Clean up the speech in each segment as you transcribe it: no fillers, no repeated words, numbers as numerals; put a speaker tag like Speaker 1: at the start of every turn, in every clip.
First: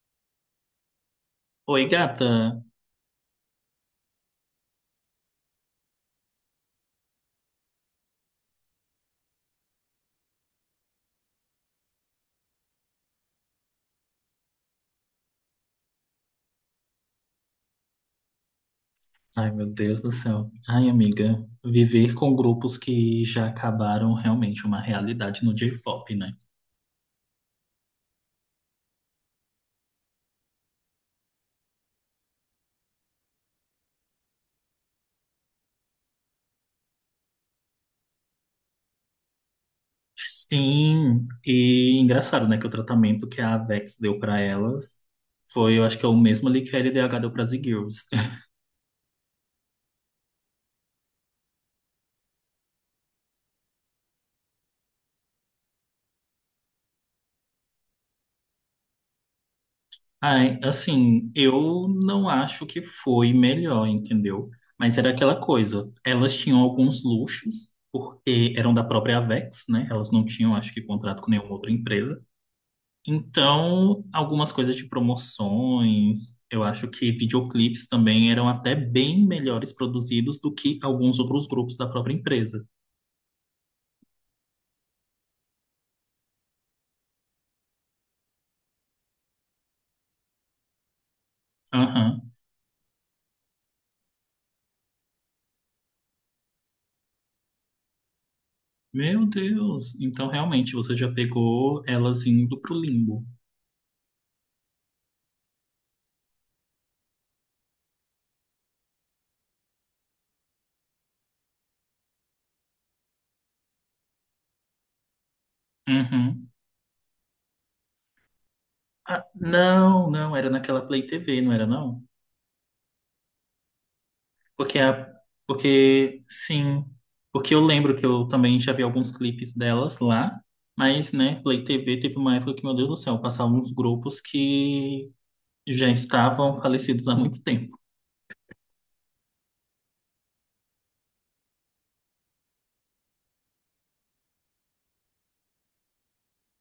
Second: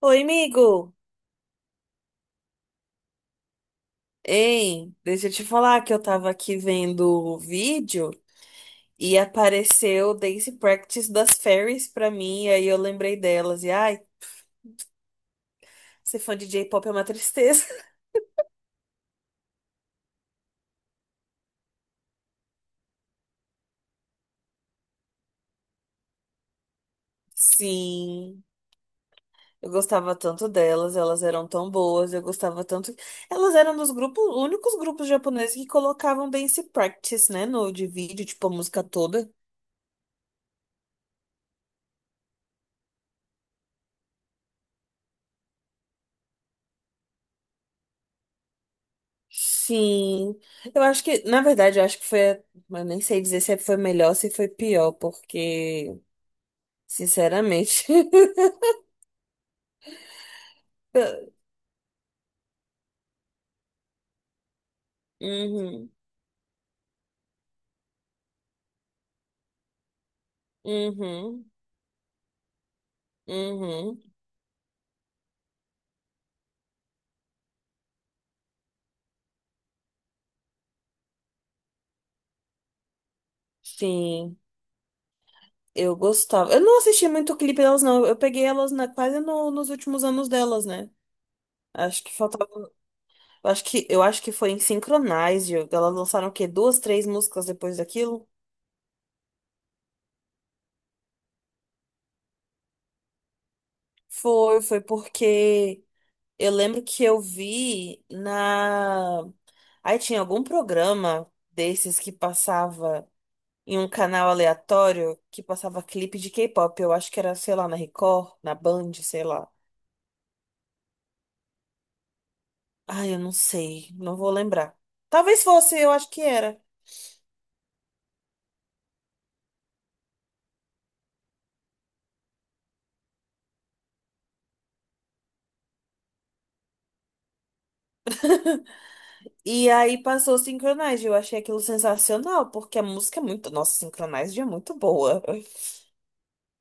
Speaker 1: Oi, amigo!
Speaker 2: Oi, gata.
Speaker 1: Ei, deixa eu te falar que eu tava aqui vendo o vídeo e apareceu Dance Practice das Fairies pra mim, e aí eu lembrei delas. E ai, ser fã de J-pop é uma tristeza.
Speaker 2: Ai, meu Deus do céu. Ai, amiga, viver com grupos que já acabaram realmente uma realidade no J-pop, né?
Speaker 1: Sim, eu gostava tanto delas, elas eram tão boas, eu gostava tanto. Elas eram dos únicos grupos japoneses que colocavam Dance Practice, né, no de vídeo, tipo a música toda.
Speaker 2: Sim, e engraçado, né, que o tratamento que a Vex deu pra elas foi, eu acho que é o mesmo ali que a LDH deu para as Girls.
Speaker 1: Sim, eu acho que, na verdade, eu acho que foi, eu nem sei dizer se foi melhor ou se foi pior, porque, sinceramente.
Speaker 2: Ai, assim, eu não acho que foi melhor, entendeu? Mas era aquela coisa,
Speaker 1: Uhum.
Speaker 2: elas tinham alguns luxos, porque eram da própria Vex, né? Elas não tinham, acho que, contrato com
Speaker 1: Uhum.
Speaker 2: nenhuma outra empresa.
Speaker 1: Uhum.
Speaker 2: Então, algumas coisas de promoções, eu acho que videoclipes também eram até bem melhores produzidos do que alguns outros grupos da própria empresa.
Speaker 1: Sim, eu gostava. Eu não assisti muito clipe delas, não, eu peguei elas na, quase no- nos últimos anos delas, né? Acho que
Speaker 2: Aham.
Speaker 1: faltava, eu acho que foi em Synchronize, elas lançaram o quê? Duas, três músicas depois daquilo?
Speaker 2: Meu Deus, então realmente você já pegou elas indo pro limbo.
Speaker 1: Foi porque eu lembro que eu vi na. Aí tinha algum programa desses que passava em um canal aleatório que passava clipe de
Speaker 2: Uhum.
Speaker 1: K-pop. Eu acho que era, sei lá, na Record, na Band, sei
Speaker 2: Ah,
Speaker 1: lá.
Speaker 2: não, não, era naquela Play TV, não era não?
Speaker 1: Ai, eu não sei, não vou lembrar.
Speaker 2: Porque a,
Speaker 1: Talvez fosse, eu acho que
Speaker 2: Porque
Speaker 1: era.
Speaker 2: sim, porque eu lembro que eu também já vi alguns clipes delas lá, mas né, Play TV teve uma época que, meu Deus do céu, passavam uns grupos que já estavam falecidos há muito tempo.
Speaker 1: E aí passou o Synchronize, eu achei aquilo sensacional, porque a música é muito. Nossa, Synchronize é muito boa.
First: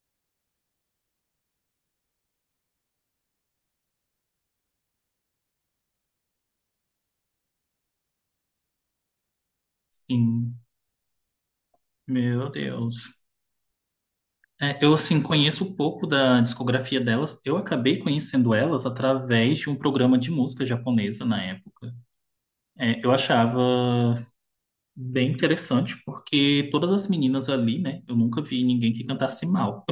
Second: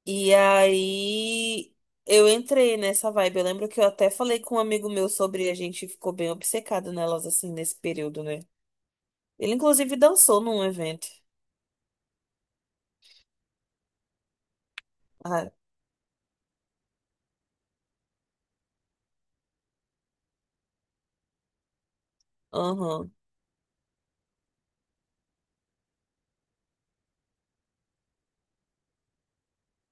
Speaker 1: E aí eu entrei nessa vibe. Eu lembro que eu até falei com um amigo meu sobre, a gente ficou bem obcecado nelas assim nesse período, né? Ele inclusive dançou
Speaker 2: Sim,
Speaker 1: num evento.
Speaker 2: meu Deus. É, eu, assim,
Speaker 1: Ah,
Speaker 2: conheço um pouco da discografia delas. Eu acabei conhecendo elas através de um programa de música japonesa na época. É, eu
Speaker 1: aham.
Speaker 2: achava bem interessante, porque todas as meninas ali, né? Eu nunca vi ninguém que cantasse mal.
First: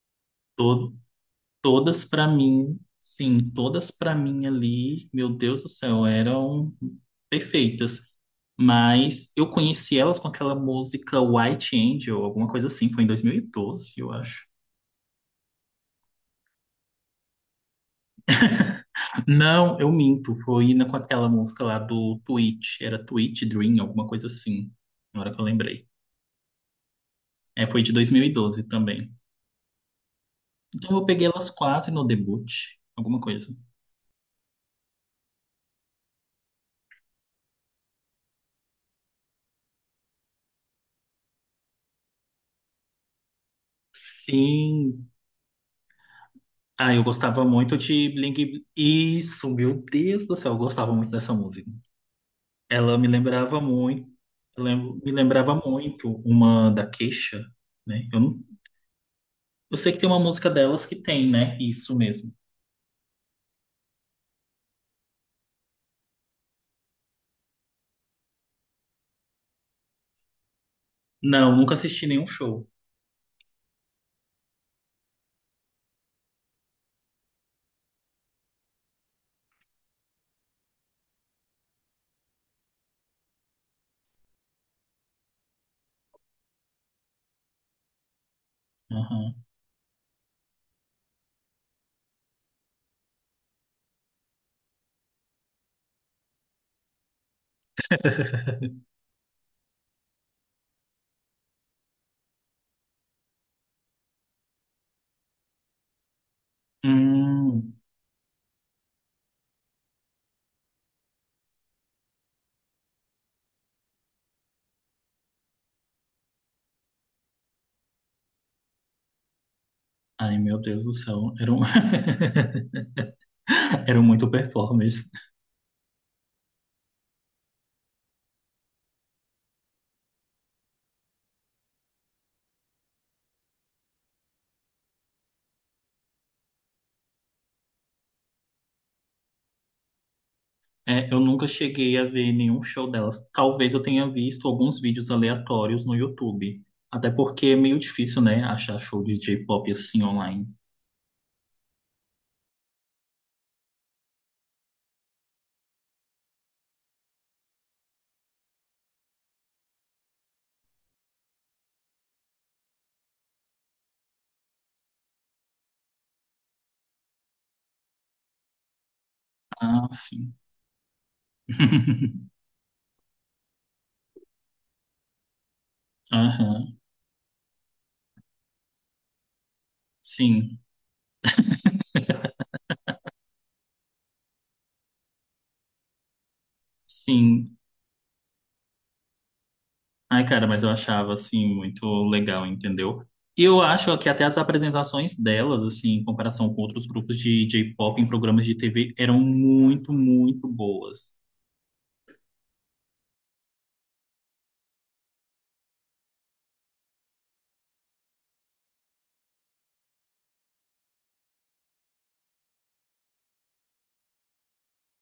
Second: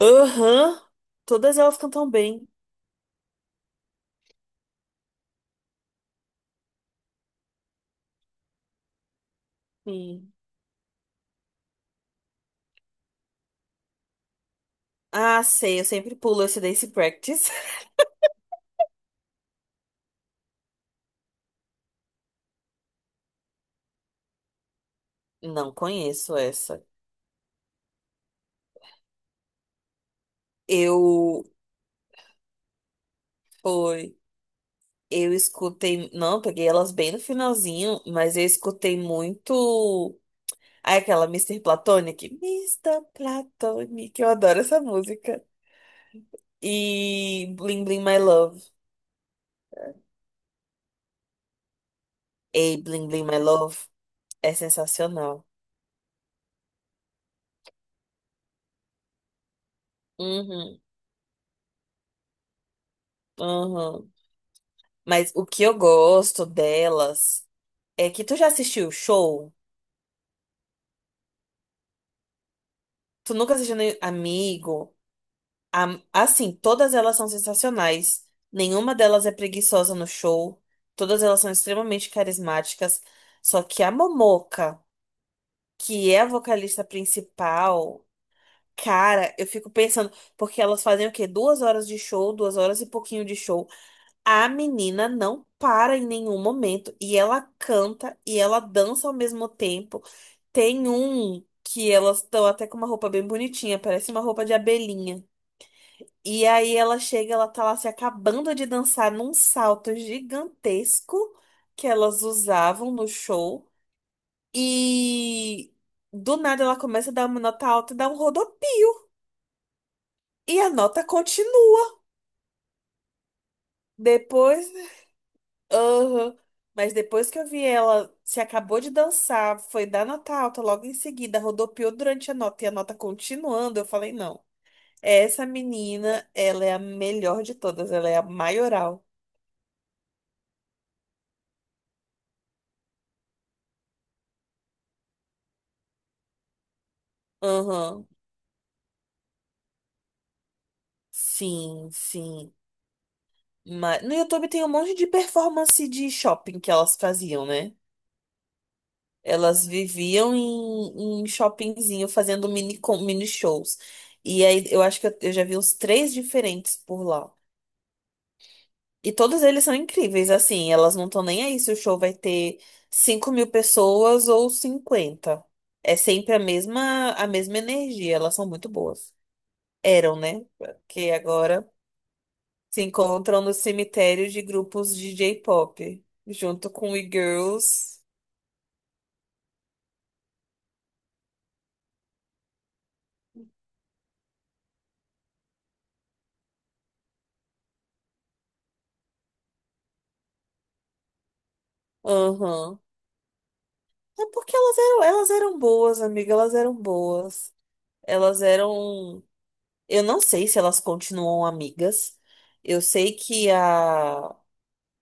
Speaker 1: Aham. Todas elas cantam bem.
Speaker 2: Todas pra mim ali, meu Deus do céu, eram perfeitas. Mas eu conheci elas com
Speaker 1: Sim.
Speaker 2: aquela música White Angel, alguma coisa assim, foi em 2012 eu acho.
Speaker 1: Ah, sei, eu sempre pulo esse Dance Practice.
Speaker 2: Não, eu minto, com aquela música lá do Twitch, era Twitch Dream, alguma coisa assim, na hora que eu
Speaker 1: Não
Speaker 2: lembrei.
Speaker 1: conheço essa.
Speaker 2: É, foi de 2012 também. Então eu peguei
Speaker 1: Eu
Speaker 2: elas quase no debut, alguma coisa.
Speaker 1: foi, eu escutei, não, peguei elas bem no finalzinho, mas eu escutei muito. Aí aquela Mister Platonic. Mister Platonic, eu adoro essa
Speaker 2: Sim.
Speaker 1: música.
Speaker 2: Ah, eu gostava
Speaker 1: E
Speaker 2: muito
Speaker 1: Bling Bling
Speaker 2: de
Speaker 1: My Love.
Speaker 2: Bling... Isso, meu Deus do céu, eu gostava muito dessa música.
Speaker 1: Ei,
Speaker 2: Ela
Speaker 1: Bling
Speaker 2: me
Speaker 1: Bling My
Speaker 2: lembrava
Speaker 1: Love
Speaker 2: muito,
Speaker 1: é
Speaker 2: me
Speaker 1: sensacional.
Speaker 2: lembrava muito uma da Queixa, né? Eu, não, eu sei que tem uma música
Speaker 1: Uhum,
Speaker 2: delas que tem, né? Isso mesmo.
Speaker 1: uhum. Mas o que eu gosto delas é que tu já assistiu o show?
Speaker 2: Não, nunca assisti nenhum show.
Speaker 1: Tu nunca assistiu nem Amigo? Assim, todas elas são sensacionais. Nenhuma delas é preguiçosa no show. Todas elas são extremamente carismáticas. Só que a Momoca, que é a vocalista principal. Cara,
Speaker 2: Aham.
Speaker 1: eu fico pensando, porque elas fazem o quê? 2 horas de show, 2 horas e pouquinho de show. A menina não para em nenhum momento. E ela canta e ela dança ao mesmo tempo. Tem um que elas estão até com uma roupa bem bonitinha, parece uma roupa de abelhinha. E aí ela chega, ela tá
Speaker 2: Hum.
Speaker 1: lá se acabando de dançar num salto gigantesco que elas usavam no show. E do nada ela começa a dar uma nota alta e dá um rodopio.
Speaker 2: Ai, meu
Speaker 1: E a
Speaker 2: Deus do
Speaker 1: nota
Speaker 2: céu, eram,
Speaker 1: continua.
Speaker 2: eram muito
Speaker 1: Depois,
Speaker 2: performers.
Speaker 1: aham. Mas depois que eu vi ela, se acabou de dançar, foi dar nota alta logo em seguida, rodopiou durante a nota e a nota continuando, eu falei, não. Essa menina, ela é a melhor de todas, ela é a maioral.
Speaker 2: É, eu nunca cheguei a ver nenhum show delas. Talvez eu tenha visto alguns vídeos aleatórios no YouTube. Até porque é meio
Speaker 1: Aham.
Speaker 2: difícil, né, achar show de J-pop assim online.
Speaker 1: Sim, sim. Mas no YouTube tem um monte de performance de shopping que elas faziam, né? Elas viviam em, em shoppingzinho fazendo mini, mini shows. E aí eu acho que eu já vi uns três diferentes por lá. E todos eles são
Speaker 2: Ah,
Speaker 1: incríveis,
Speaker 2: sim.
Speaker 1: assim, elas não estão nem aí se o show vai ter 5.000 pessoas ou 50. É sempre
Speaker 2: Aham.
Speaker 1: a mesma energia, elas são muito boas. Eram, né?
Speaker 2: Sim,
Speaker 1: Porque agora se encontram no cemitério de grupos de J-pop, junto com
Speaker 2: sim.
Speaker 1: e-girls.
Speaker 2: Ai, cara, mas eu achava, assim, muito legal, entendeu? E eu acho que até as apresentações delas, assim, em comparação com outros grupos de J-pop em programas de TV, eram muito, muito boas.
Speaker 1: Aham. É porque elas eram boas, amiga, elas eram boas. Elas eram. Eu não sei se elas continuam amigas. Eu sei que a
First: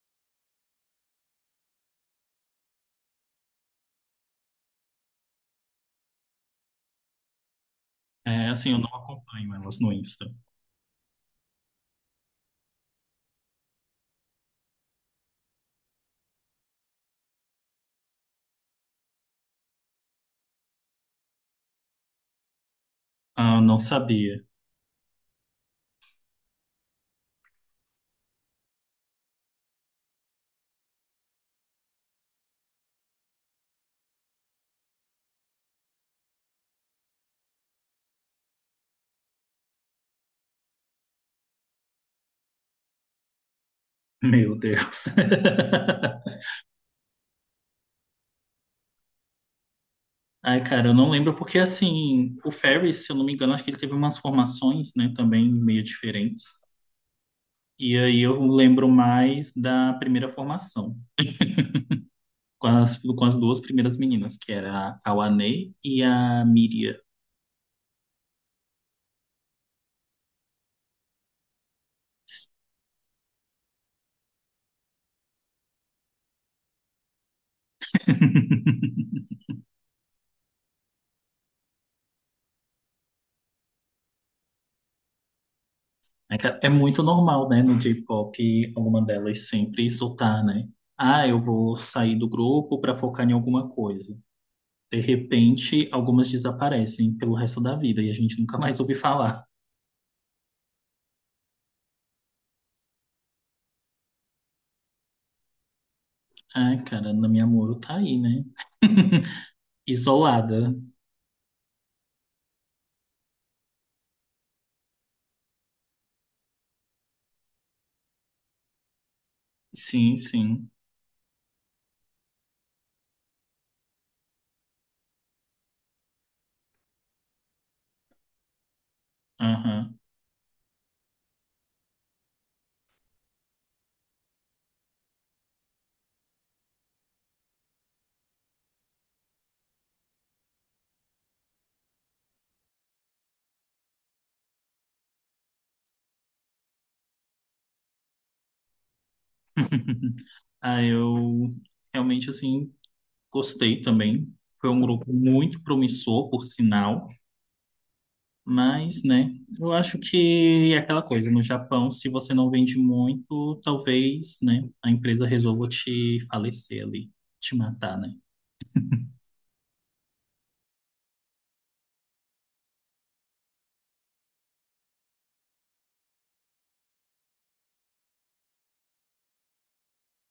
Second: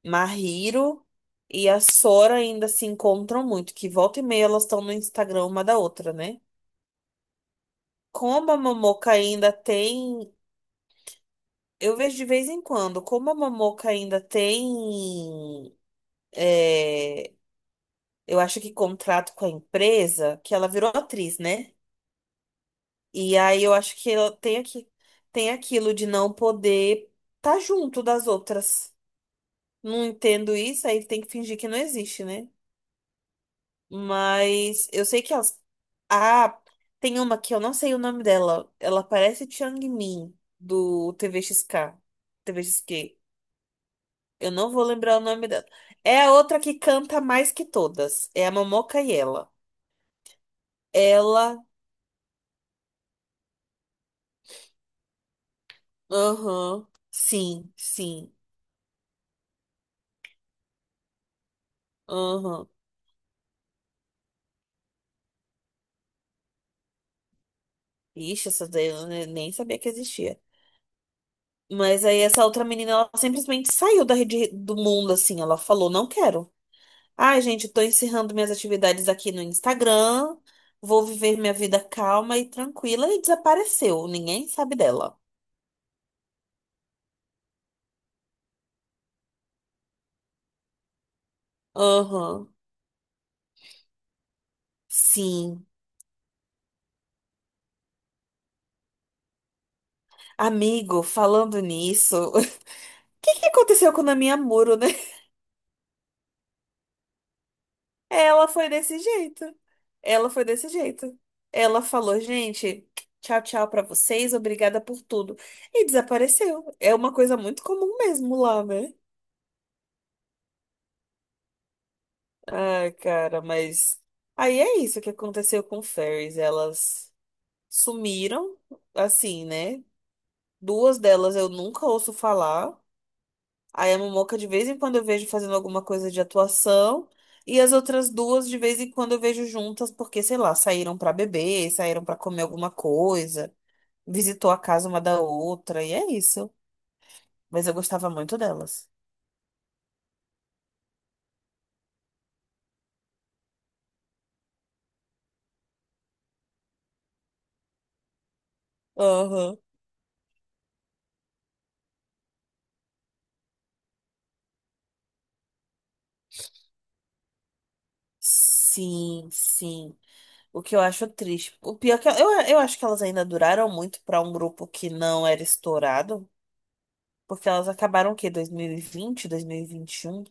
Speaker 1: Mahiro e a Sora ainda se encontram muito, que volta e meia elas estão no Instagram uma da outra, né?
Speaker 2: É,
Speaker 1: Como a
Speaker 2: assim, eu não
Speaker 1: Momoca ainda
Speaker 2: acompanho elas no Insta.
Speaker 1: tem. Eu vejo de vez em quando, como a Momoca ainda tem. É, eu acho que contrato com a empresa, que ela virou atriz, né? E
Speaker 2: Ah,
Speaker 1: aí eu
Speaker 2: não
Speaker 1: acho que ela
Speaker 2: sabia.
Speaker 1: tem aqui, tem aquilo de não poder estar junto das outras. Não entendo isso, aí tem que fingir que não existe, né? Mas eu sei que elas. Ah, tem uma que eu não sei o nome dela. Ela parece Chang Min, do TVXK. TVXQ. Eu
Speaker 2: Meu
Speaker 1: não vou
Speaker 2: Deus.
Speaker 1: lembrar o nome dela. É a outra que canta mais que todas. É a Momoca e ela.
Speaker 2: Ai, cara, eu não lembro porque,
Speaker 1: Ela.
Speaker 2: assim, o Ferris, se eu não me engano, acho que ele teve umas formações, né, também meio diferentes.
Speaker 1: Aham. Sim,
Speaker 2: E aí
Speaker 1: sim.
Speaker 2: eu lembro mais da primeira formação,
Speaker 1: Aham.
Speaker 2: com as duas primeiras meninas, que era a Kawane e a Miria.
Speaker 1: Ixi, essa daí eu nem sabia que existia. Mas aí essa outra menina, ela simplesmente saiu da rede do mundo, assim. Ela falou, não quero. Ai, gente, tô encerrando minhas atividades aqui no Instagram. Vou viver minha vida calma e tranquila e desapareceu. Ninguém sabe dela.
Speaker 2: É que é muito normal, né, no J-pop, alguma delas sempre soltar, né? Ah, eu vou sair do
Speaker 1: Aham.
Speaker 2: grupo para focar em alguma coisa. De
Speaker 1: Sim.
Speaker 2: repente, algumas desaparecem pelo resto da vida e a gente nunca mais ouve falar.
Speaker 1: Amigo, falando nisso, o que que aconteceu com a minha Muro, né?
Speaker 2: Ah, cara, Nami Amuro tá aí, né?
Speaker 1: Ela foi desse jeito. Ela foi desse
Speaker 2: Isolada.
Speaker 1: jeito. Ela falou, gente, tchau, tchau pra vocês, obrigada por tudo. E desapareceu. É uma coisa muito comum mesmo lá, né?
Speaker 2: Sim, sim.
Speaker 1: Ai, cara, mas aí é isso que aconteceu com Fairies. Elas sumiram, assim, né?
Speaker 2: Aham.
Speaker 1: Duas delas eu nunca ouço falar. Aí a Momoca de vez em quando eu vejo fazendo alguma coisa de atuação. E as outras duas de vez em quando eu vejo juntas, porque, sei lá, saíram pra beber, saíram pra comer alguma coisa, visitou a casa uma da outra, e é isso. Mas eu gostava muito delas.
Speaker 2: Ah, eu realmente, assim, gostei também. Foi um grupo muito promissor, por sinal. Mas, né,
Speaker 1: Aham.
Speaker 2: eu acho que é aquela coisa, no Japão, se você não vende muito, talvez, né, a empresa resolva te falecer ali, te matar, né?
Speaker 1: Sim, sim. O que eu acho triste. O pior é que eu acho que elas ainda duraram muito pra um grupo que não era estourado, porque elas acabaram o quê? 2020, 2021.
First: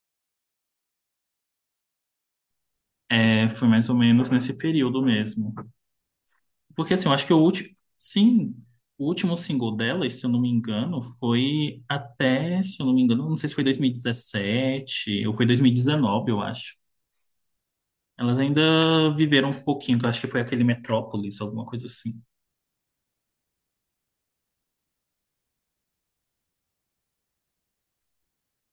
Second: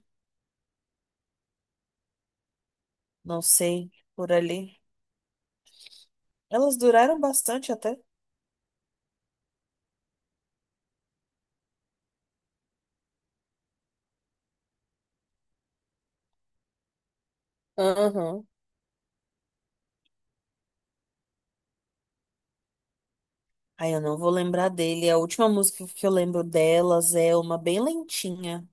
Speaker 1: Não
Speaker 2: É, foi mais
Speaker 1: sei,
Speaker 2: ou menos
Speaker 1: por
Speaker 2: nesse
Speaker 1: ali.
Speaker 2: período mesmo.
Speaker 1: Elas
Speaker 2: Porque assim, eu
Speaker 1: duraram
Speaker 2: acho que o último.
Speaker 1: bastante até.
Speaker 2: Sim, o último single dela, se eu não me engano, foi até, se eu não me engano, não sei se foi 2017 ou foi 2019, eu acho. Elas
Speaker 1: Aham.
Speaker 2: ainda viveram um pouquinho, que eu acho que foi aquele Metrópolis, alguma coisa assim.
Speaker 1: Ai, eu não vou lembrar dele. A última música que eu lembro delas é uma bem lentinha,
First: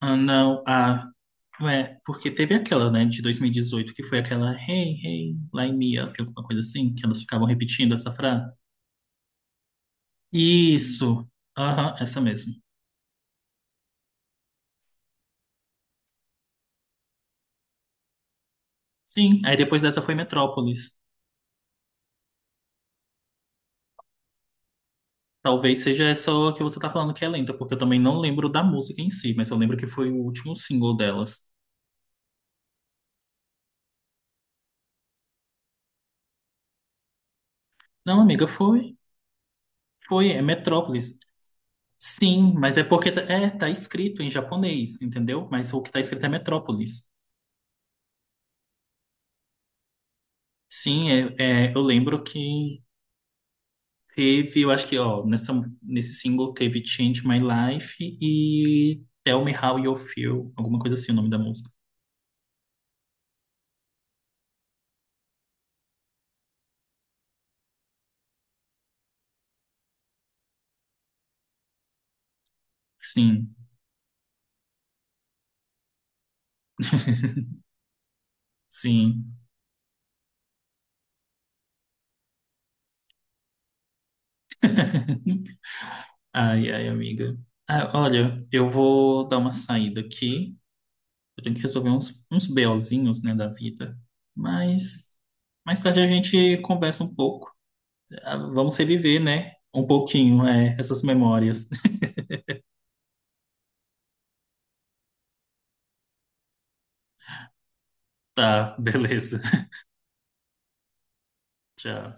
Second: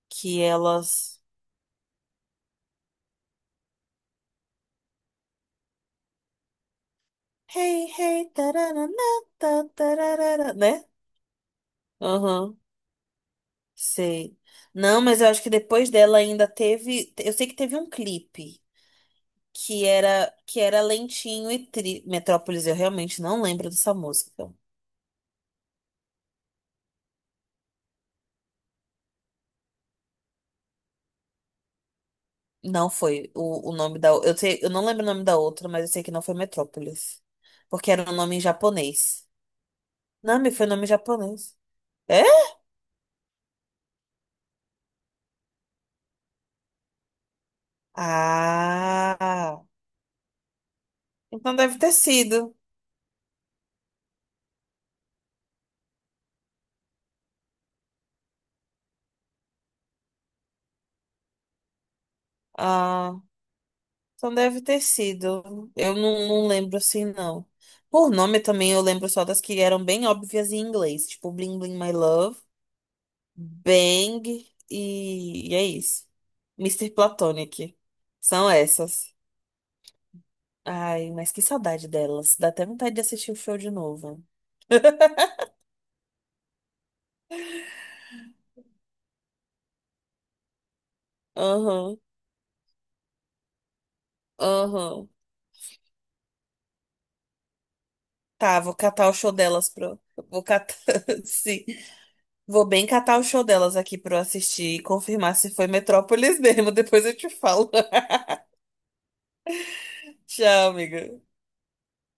Speaker 2: Ah,
Speaker 1: que
Speaker 2: não, ah,
Speaker 1: elas
Speaker 2: é, porque teve aquela, né, de 2018, que foi aquela Hey, hey, line me up, alguma coisa assim, que elas ficavam
Speaker 1: Hey,
Speaker 2: repetindo essa
Speaker 1: hey,
Speaker 2: frase.
Speaker 1: tararana, ta, tararara, né?
Speaker 2: Isso, aham, essa mesmo.
Speaker 1: Aham, sei. Não, mas eu acho que depois dela ainda teve, eu sei que teve um clipe.
Speaker 2: Sim, aí depois
Speaker 1: Que
Speaker 2: dessa foi
Speaker 1: era que era
Speaker 2: Metrópolis.
Speaker 1: lentinho e tri... Metrópolis, eu realmente não lembro dessa música.
Speaker 2: Talvez seja essa que você tá falando que é lenta, porque eu também não lembro da música em si, mas eu lembro que foi o último single delas.
Speaker 1: Não foi o nome da. Eu sei, eu não lembro o nome da outra, mas eu sei que não foi Metrópolis. Porque era um
Speaker 2: Não,
Speaker 1: nome em
Speaker 2: amiga, foi.
Speaker 1: japonês.
Speaker 2: Foi,
Speaker 1: Não,
Speaker 2: é
Speaker 1: me foi nome em
Speaker 2: Metrópolis.
Speaker 1: japonês. É?
Speaker 2: Sim, é, tá escrito em japonês, entendeu? Mas o que tá escrito é Metrópolis.
Speaker 1: Ah!
Speaker 2: Sim,
Speaker 1: Então
Speaker 2: é,
Speaker 1: deve
Speaker 2: eu
Speaker 1: ter
Speaker 2: lembro
Speaker 1: sido.
Speaker 2: que teve, eu acho que, ó, nesse single teve Change My Life e Tell Me How You Feel, alguma coisa assim o nome da música.
Speaker 1: Ah, então deve ter sido. Eu não, não lembro assim, não. Por nome também eu lembro só das que eram bem óbvias em inglês, tipo Bling Bling My Love.
Speaker 2: Sim,
Speaker 1: Bang e é isso. Mister Platonic. São essas.
Speaker 2: sim.
Speaker 1: Ai, mas que saudade delas. Dá até vontade de assistir o show de novo.
Speaker 2: Ai, ai, amiga. Ah, olha, eu vou dar uma saída aqui. Eu tenho que resolver
Speaker 1: Aham,
Speaker 2: uns BOzinhos, né, da vida.
Speaker 1: aham.
Speaker 2: Mas mais tarde a gente conversa um pouco. Ah,
Speaker 1: Tá, vou
Speaker 2: vamos
Speaker 1: catar o
Speaker 2: reviver,
Speaker 1: show
Speaker 2: né?
Speaker 1: delas
Speaker 2: Um
Speaker 1: pro. Vou
Speaker 2: pouquinho, é,
Speaker 1: catar.
Speaker 2: essas
Speaker 1: Sim.
Speaker 2: memórias.
Speaker 1: Vou bem catar o show delas aqui pra eu assistir e confirmar se foi Metrópolis mesmo. Depois eu te falo.
Speaker 2: Tá, beleza.
Speaker 1: Tchau, amiga.
Speaker 2: Tchau.